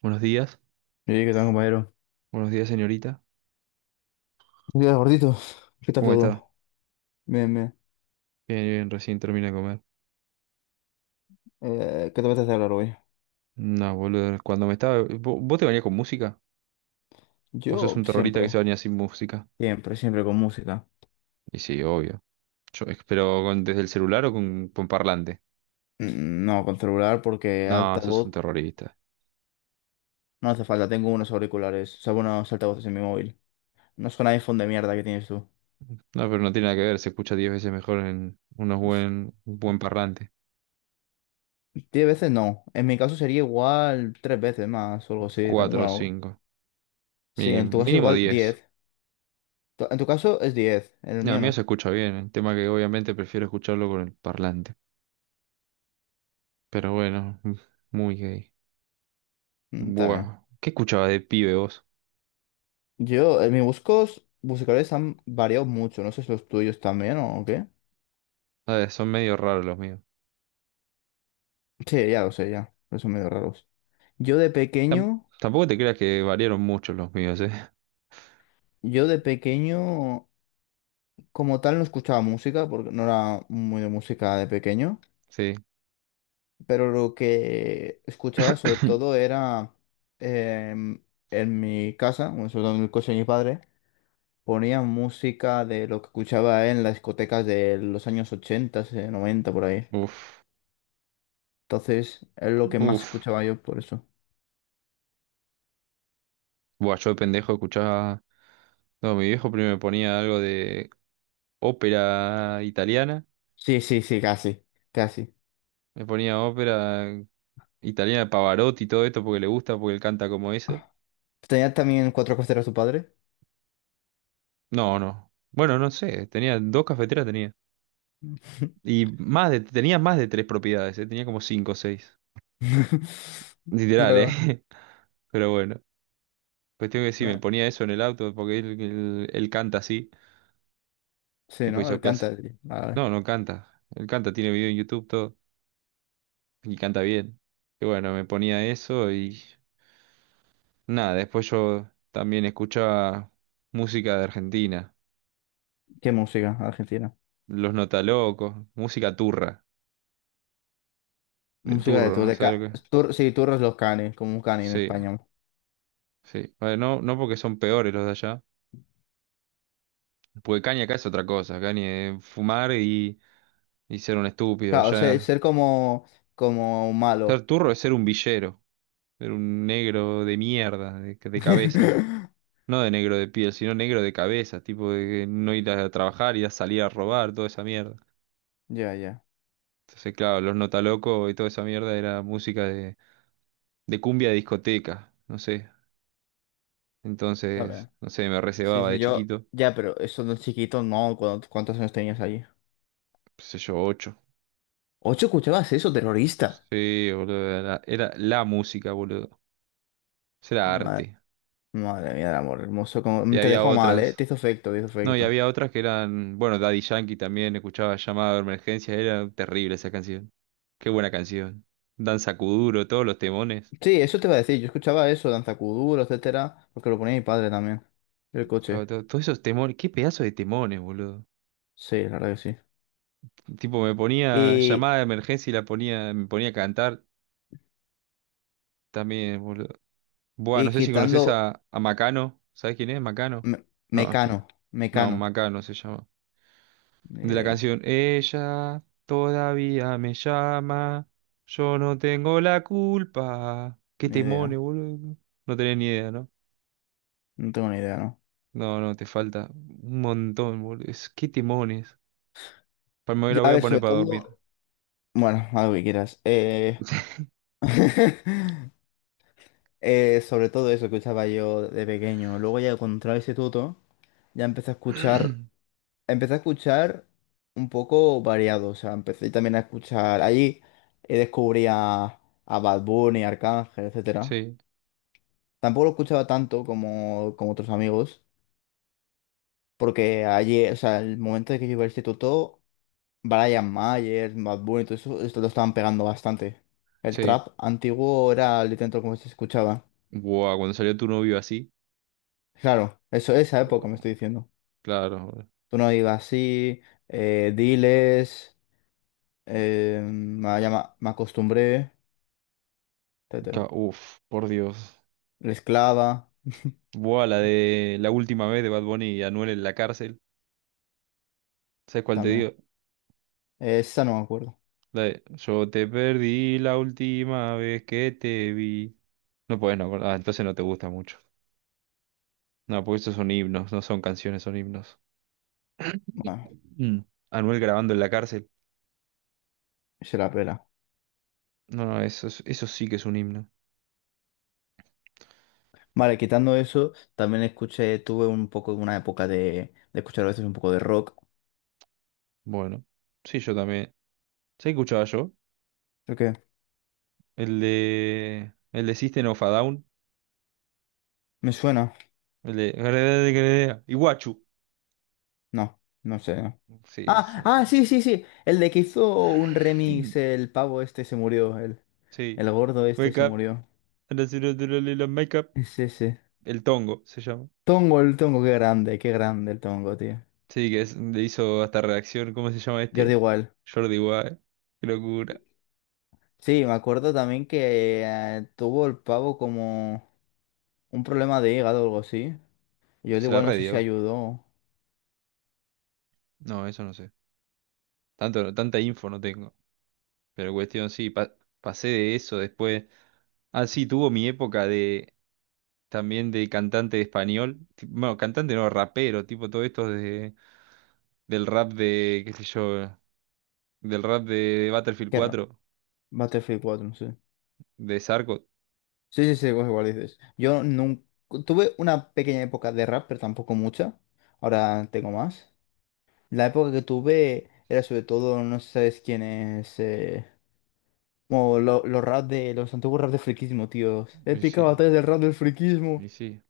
Buenos días, Oye, ¿qué tal, compañero? buenos días señorita. Buenos días, gordito. ¿Qué tal ¿Cómo está? todo? Bien, bien. Bien, bien, recién terminé de comer. ¿Qué te apetece hablar hoy? No, boludo, cuando me estaba... ¿¿Vos te bañás con música? ¿O sos Yo un terrorista que se siempre, baña sin música? siempre, siempre con música. Y sí, obvio. Yo, ¿Pero desde el celular o con parlante? Mm, no, con celular porque No, sos altavoz un terrorista. no hace falta. Tengo unos auriculares, o sea, unos altavoces en mi móvil. No son iPhone de mierda que tienes tú. No, pero no tiene nada que ver, se escucha 10 veces mejor en unos Es- un buen parlante. Diez veces no. En mi caso sería igual tres veces más o algo así. 4 o Bueno, 5, sí, en mínimo, tu caso mínimo igual 10. diez. En tu caso es diez, en el No, a mío mí no. se escucha bien, el tema que obviamente prefiero escucharlo con el parlante. Pero bueno, muy gay. Está bien. Buah. ¿Qué escuchaba de pibe vos? Mis buscos musicales han variado mucho. No sé si los tuyos también o qué. A ver, son medio raros los míos. Sí, ya lo sé, ya. Pero son medio raros. Yo de Tam- pequeño, tampoco te creas que variaron mucho los míos, ¿eh? yo de pequeño, como tal, no escuchaba música, porque no era muy de música de pequeño. Sí. Pero lo que escuchaba sobre todo era em, en mi casa, bueno, sobre todo en el coche de mi padre, ponía música de lo que escuchaba en las discotecas de los años 80 90, por ahí. Uf. Entonces, es lo que más Uf. escuchaba yo por eso. Buah, yo de pendejo escuchaba. No, mi viejo primero me ponía algo de ópera italiana. Sí, sí, sí, casi, casi. Me ponía ópera italiana de Pavarotti y todo esto porque le gusta, porque él canta como eso. ¿Tenía también cuatro costeros su padre? No, no. Bueno, no sé. Tenía dos cafeteras, tenía. Y más de, tenía más de tres propiedades, ¿eh? Tenía como cinco o seis. Literal, Pero, ¿eh? Pero bueno. Cuestión que sí me eh, ponía eso en el auto porque él canta así. sí, Tipo ¿no? hizo Él clase. canta. Sí. Vale. No, no canta. Él canta, tiene video en YouTube, todo. Y canta bien. Y bueno, me ponía eso y nada, después yo también escuchaba música de Argentina. ¿Qué música argentina? Los Notalocos, música turra, de Música de turro, tour, no de sé ca lo que. tour sí, Turros los Canes, como un cani en Sí, español. sí. Bueno, no, no porque son peores los de allá. Porque Caña acá es otra cosa. Caña es fumar y ser un estúpido. Claro, ser, Allá ser como, ser malo. turro es ser un villero. Era un negro de mierda, de cabeza. No de negro de piel, sino negro de cabeza, tipo de que no ir a trabajar, ir a salir a robar, toda esa mierda. Ya, ya. Entonces, claro, los Nota Loco y toda esa mierda era música de cumbia de discoteca, no sé. Está Entonces, bien. no sé, me Sí, recebaba sí, de yo. chiquito, Ya, pero eso de chiquito, no. ¿Cuántos años tenías allí? qué sé yo, ocho. ¿8 escuchabas eso, terrorista? Sí, boludo, era la música, boludo. Eso era Ah, arte. madre mía, el amor hermoso. Y Te había dejó mal, ¿eh? otras. Te hizo efecto, te hizo No, y efecto. había otras que eran, bueno, Daddy Yankee también escuchaba llamada de emergencia, era terrible esa canción. Qué buena canción. Danza Kuduro, todos los temones. Sí, eso te iba a decir. Yo escuchaba eso, Danza Kuduro, etcétera, porque lo ponía mi padre también. El Claro, coche. todos esos temones, qué pedazo de temones, boludo. Sí, la verdad que sí. Tipo, me ponía Y, llamada de emergencia y la ponía, me ponía a cantar también, boludo. Buah, y no sé si conoces quitando a Macano, ¿sabes quién es Macano? No, Mecano, no, Mecano. Macano se llama. Ni De la idea, canción Ella todavía me llama, yo no tengo la culpa. Qué ni temones, idea. boludo. No No tenés ni idea, ¿no? No tengo ni idea, ¿no? No, no, te falta un montón, boludo. Es, qué temones. Para me la Ya, voy a a ver, poner sobre para dormir. todo. Bueno, algo que quieras. Sobre todo eso que escuchaba yo de pequeño. Luego ya cuando entré al instituto, ya empecé a escuchar empecé a escuchar un poco variado, o sea, empecé también a escuchar, allí descubrí a Bad Bunny, Arcángel, etcétera. Sí, Tampoco lo escuchaba tanto como otros amigos, porque allí, o sea, el momento de que yo iba al instituto, Brian Mayer, Bad Bunny, todo eso, esto lo estaban pegando bastante. El sí. trap antiguo era literalmente como se escuchaba. Buah, cuando salió tu novio así. Claro, eso, esa época me Buah, estoy diciendo. claro. Boludo. Tú no ibas así, diles, me acostumbré, etcétera. Uf, por Dios. La esclava, Buah, la ta- de la última vez de Bad Bunny y Anuel en la cárcel. ¿Sabes cuál te también. digo? Esa no me acuerdo. De, yo te perdí la última vez que te vi. No puedes no acordar. Ah, entonces no te gusta mucho. No, porque esos son himnos, no son canciones, son himnos. Bueno, Mm. Anuel grabando en la cárcel. se la pela. No, no, eso, eso sí que es un himno. Vale, quitando eso, también escuché, tuve un poco, una época de escuchar a veces un poco de rock. Bueno, sí, yo también. ¿Se escuchaba yo? ¿Por qué? El de. El de System of a Down. ¿Me suena? El de. Iguachu. No, no sé. No. Sí, Ah, ah, son. sí, sí, sí. El de que hizo un remix, el pavo este se murió, el, Sí. el gordo este Wake se up murió. and I see the little makeup. Es ese. El tongo se llama. Tongo, el Tongo, qué grande el Tongo, tío. Sí, le hizo hasta reacción, ¿cómo se llama Jordi este? igual. Jordi Wild. Qué locura. Sí, me acuerdo también que tuvo el pavo como... Un problema de hígado o algo así. Yo de Se la igual no sé si redió. ayudó. No, eso no sé. Tanta info no tengo. Pero cuestión, sí, pasé de eso después. Ah, sí, tuvo mi época de también de cantante de español. Bueno, cantante no, rapero, tipo todo esto de, del rap de, qué sé yo, del rap de, Battlefield Qué raro. 4, Battlefield 4 no sé. de Sarco. Sí, sí, sí, igual igual dices. Yo nunca... Tuve una pequeña época de rap, pero tampoco mucha. Ahora tengo más. La época que tuve era sobre todo, no sé si sabes quién es... los rap de... Los antiguos rap de friquismo, tíos. Y Épica sí, batalla del rap del friquismo. y sí.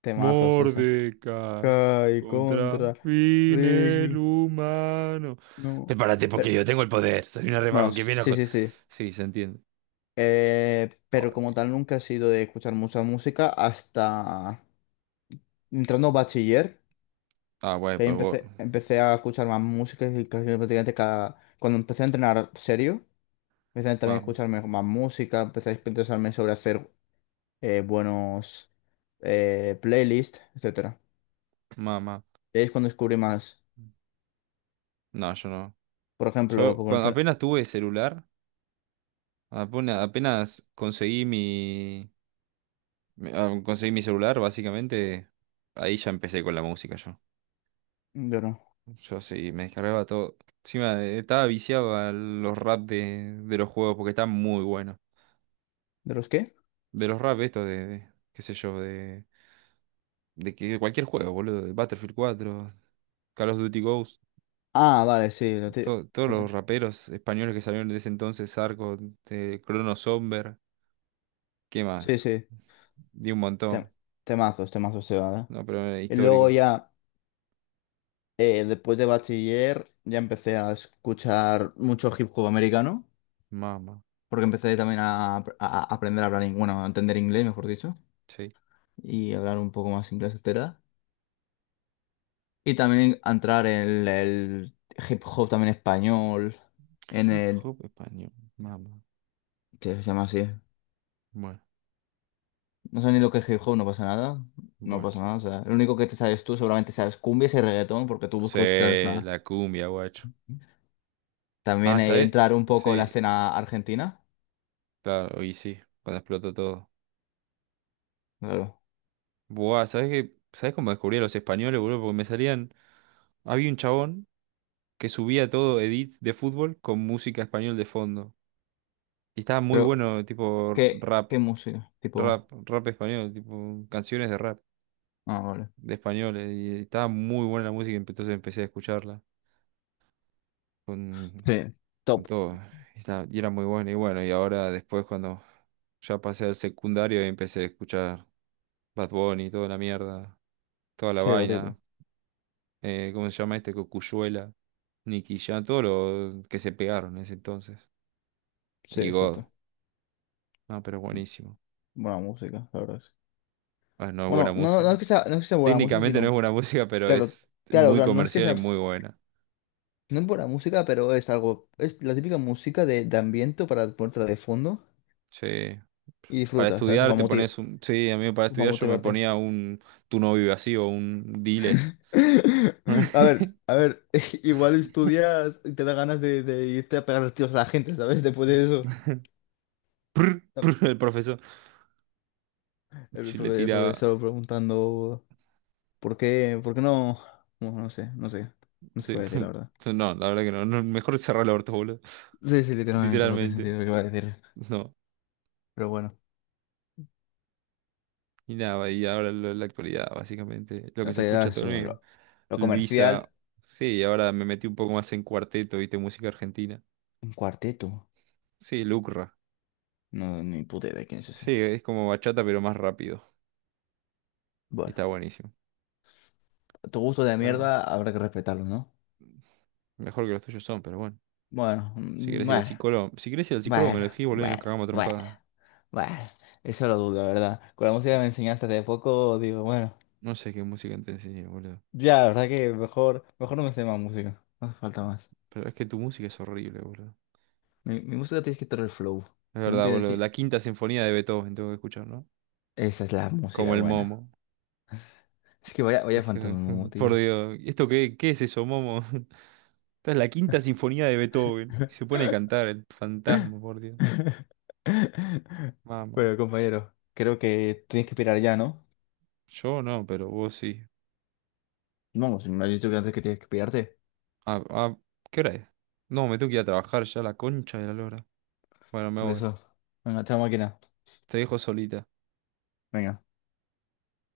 Temazos esa. Mordecai Kai contra contra fin el Rigby. humano. No. Prepárate porque Pero, yo tengo el poder. Soy una bueno, rebajo que viene a... sí, sí, sí. Sí, se entiende. Pero Ah, como qué- tal nunca he sido de escuchar mucha música hasta entrando a bachiller, ah, güey, que ahí pero vos. empecé a escuchar más música y casi prácticamente cada... Cuando empecé a entrenar serio, empecé también a Mamá, escuchar más música, empecé a interesarme sobre hacer buenos playlists, etcétera. mamá. Y ahí es cuando descubrí más, No, yo no. por ejemplo, Yo cuando apenas tuve celular, apenas, apenas conseguí mi, ah, conseguí mi celular, básicamente, ahí ya empecé con la música yo. yo no. Yo sí, me descargaba todo. Encima estaba viciado a los rap de los juegos porque están muy buenos. ¿De los qué? De los rap estos de, qué sé yo, de que cualquier juego, boludo, de Battlefield 4 Call of Duty Ghost, Ah, vale, sí, todos lo los ti- raperos españoles que salieron de ese entonces, Arco, Crono Somber, ¿qué sí, más? sí, Di un te- montón, temazos, temazos se va, ¿eh? no, pero era Y luego histórico, ya... después de bachiller ya empecé a escuchar mucho hip hop americano, mama, porque empecé también a aprender a hablar, bueno, a entender inglés, mejor dicho, sí. y hablar un poco más inglés, etcétera. Y también a entrar en el hip hop también español, en Hip el... hop español, mama, ¿Qué se llama así? bueno, No sé ni lo que es hip hop, no pasa nada. No bueno. pasa nada, o sea, lo único que te sabes tú seguramente sabes cumbias y reggaetón, porque tú buscas el Sí, flan la cumbia, guacho. Ah, también ¿sabes? entrar un poco en la Sí, escena argentina, claro, y sí, cuando explotó todo. Buah, ¿sabes qué? ¿Sabes cómo descubrí a los españoles, boludo? Porque me salían. Había un chabón que subía todo edits de fútbol con música español de fondo. Y estaba muy claro. bueno, tipo ¿Qué, rap, qué música? Tipo, rap español, tipo canciones de rap, ah, vale. de españoles. Y estaba muy buena la música, entonces empecé a escucharla con, Sí, con top. todo. Y, y era muy bueno. Y bueno, y ahora después cuando ya pasé al secundario empecé a escuchar Bad Bunny, toda la mierda, toda la Sí, lo típico. vaina. ¿Cómo se llama este? Cocuyuela, Nicky Jam, todo lo que se pegaron en ese entonces. Sí, Y God. exacto. No, pero buenísimo. Buena música, la verdad. Sí. Ah, no es buena Bueno, no, no música. es que sea, no es que sea, buena música, Técnicamente no sino, es buena música, pero claro, es claro, muy claro, no es que comercial y sea, muy buena. no es buena música, pero es algo, es la típica música de ambiente para ponerte de fondo Sí. y Para disfrutas, ¿sabes? Estudiar te pones un... Sí, a mí para Para estudiar yo me motivarte. ponía un Tu no vive así o un Diles. A ver, igual estudias y te da ganas de irte a pegar los tiros a la gente, ¿sabes? Después de eso. Prr, prr, El profesor. Sí, le El tiraba. profesor preguntando. ¿Por qué no? No, no sé, no sé. No sé qué voy Sí. a decir, la verdad. No, la verdad que no. No, mejor cerrar el orto, boludo. Sí, sí, literalmente, no tiene Literalmente. sentido lo que voy a decir. No. Pero bueno, Y nada, la actualidad, básicamente. Lo no que se te dirá escucha todo el eso. día. Lo Luisa. comercial, Sí, ahora me metí un poco más en cuarteto, viste, música argentina. un cuarteto. Sí, Lucra. No, ni puta idea de quién es ese. Sí, es como bachata, pero más rápido. Y Bueno, está buenísimo. tu gusto de Pero mierda habrá que respetarlo, ¿no? mejor que los tuyos son, pero bueno. Bueno, Si querés ir al bueno, psicólogo, si querés ir al psicólogo, me bueno, lo decís, boludo, y nos bueno, cagamos a bueno, trompadas. bueno. Eso lo dudo, la verdad. Con la música que Sí. me enseñaste hace poco, digo, bueno, No sé qué música te enseñé, boludo. ya, la verdad que mejor, mejor no me sé más música. No hace falta más. Pero es que tu música es horrible, boludo. Mi música tienes que tener el flow. Es Si no verdad, tienes boludo. si, La quinta sinfonía de Beethoven tengo que escuchar, ¿no? Esa es la Como música el buena. Momo. Es que vaya, vaya fantasma, Dije, Momo, tío. por Dios, ¿esto qué, qué es eso, Momo? Esta es la quinta sinfonía de Beethoven. Se pone a cantar el fantasma, por Dios. Mamá. Pero compañero, creo que tienes que pirar ya, ¿no? Yo no, pero vos sí. Vamos, me has dicho que antes que tienes que pirarte. Ah, ah, ¿qué hora es? No, me tengo que ir a trabajar ya la concha de la lora. Bueno, me Por voy. eso, venga, chao máquina. Te dejo solita. Venga.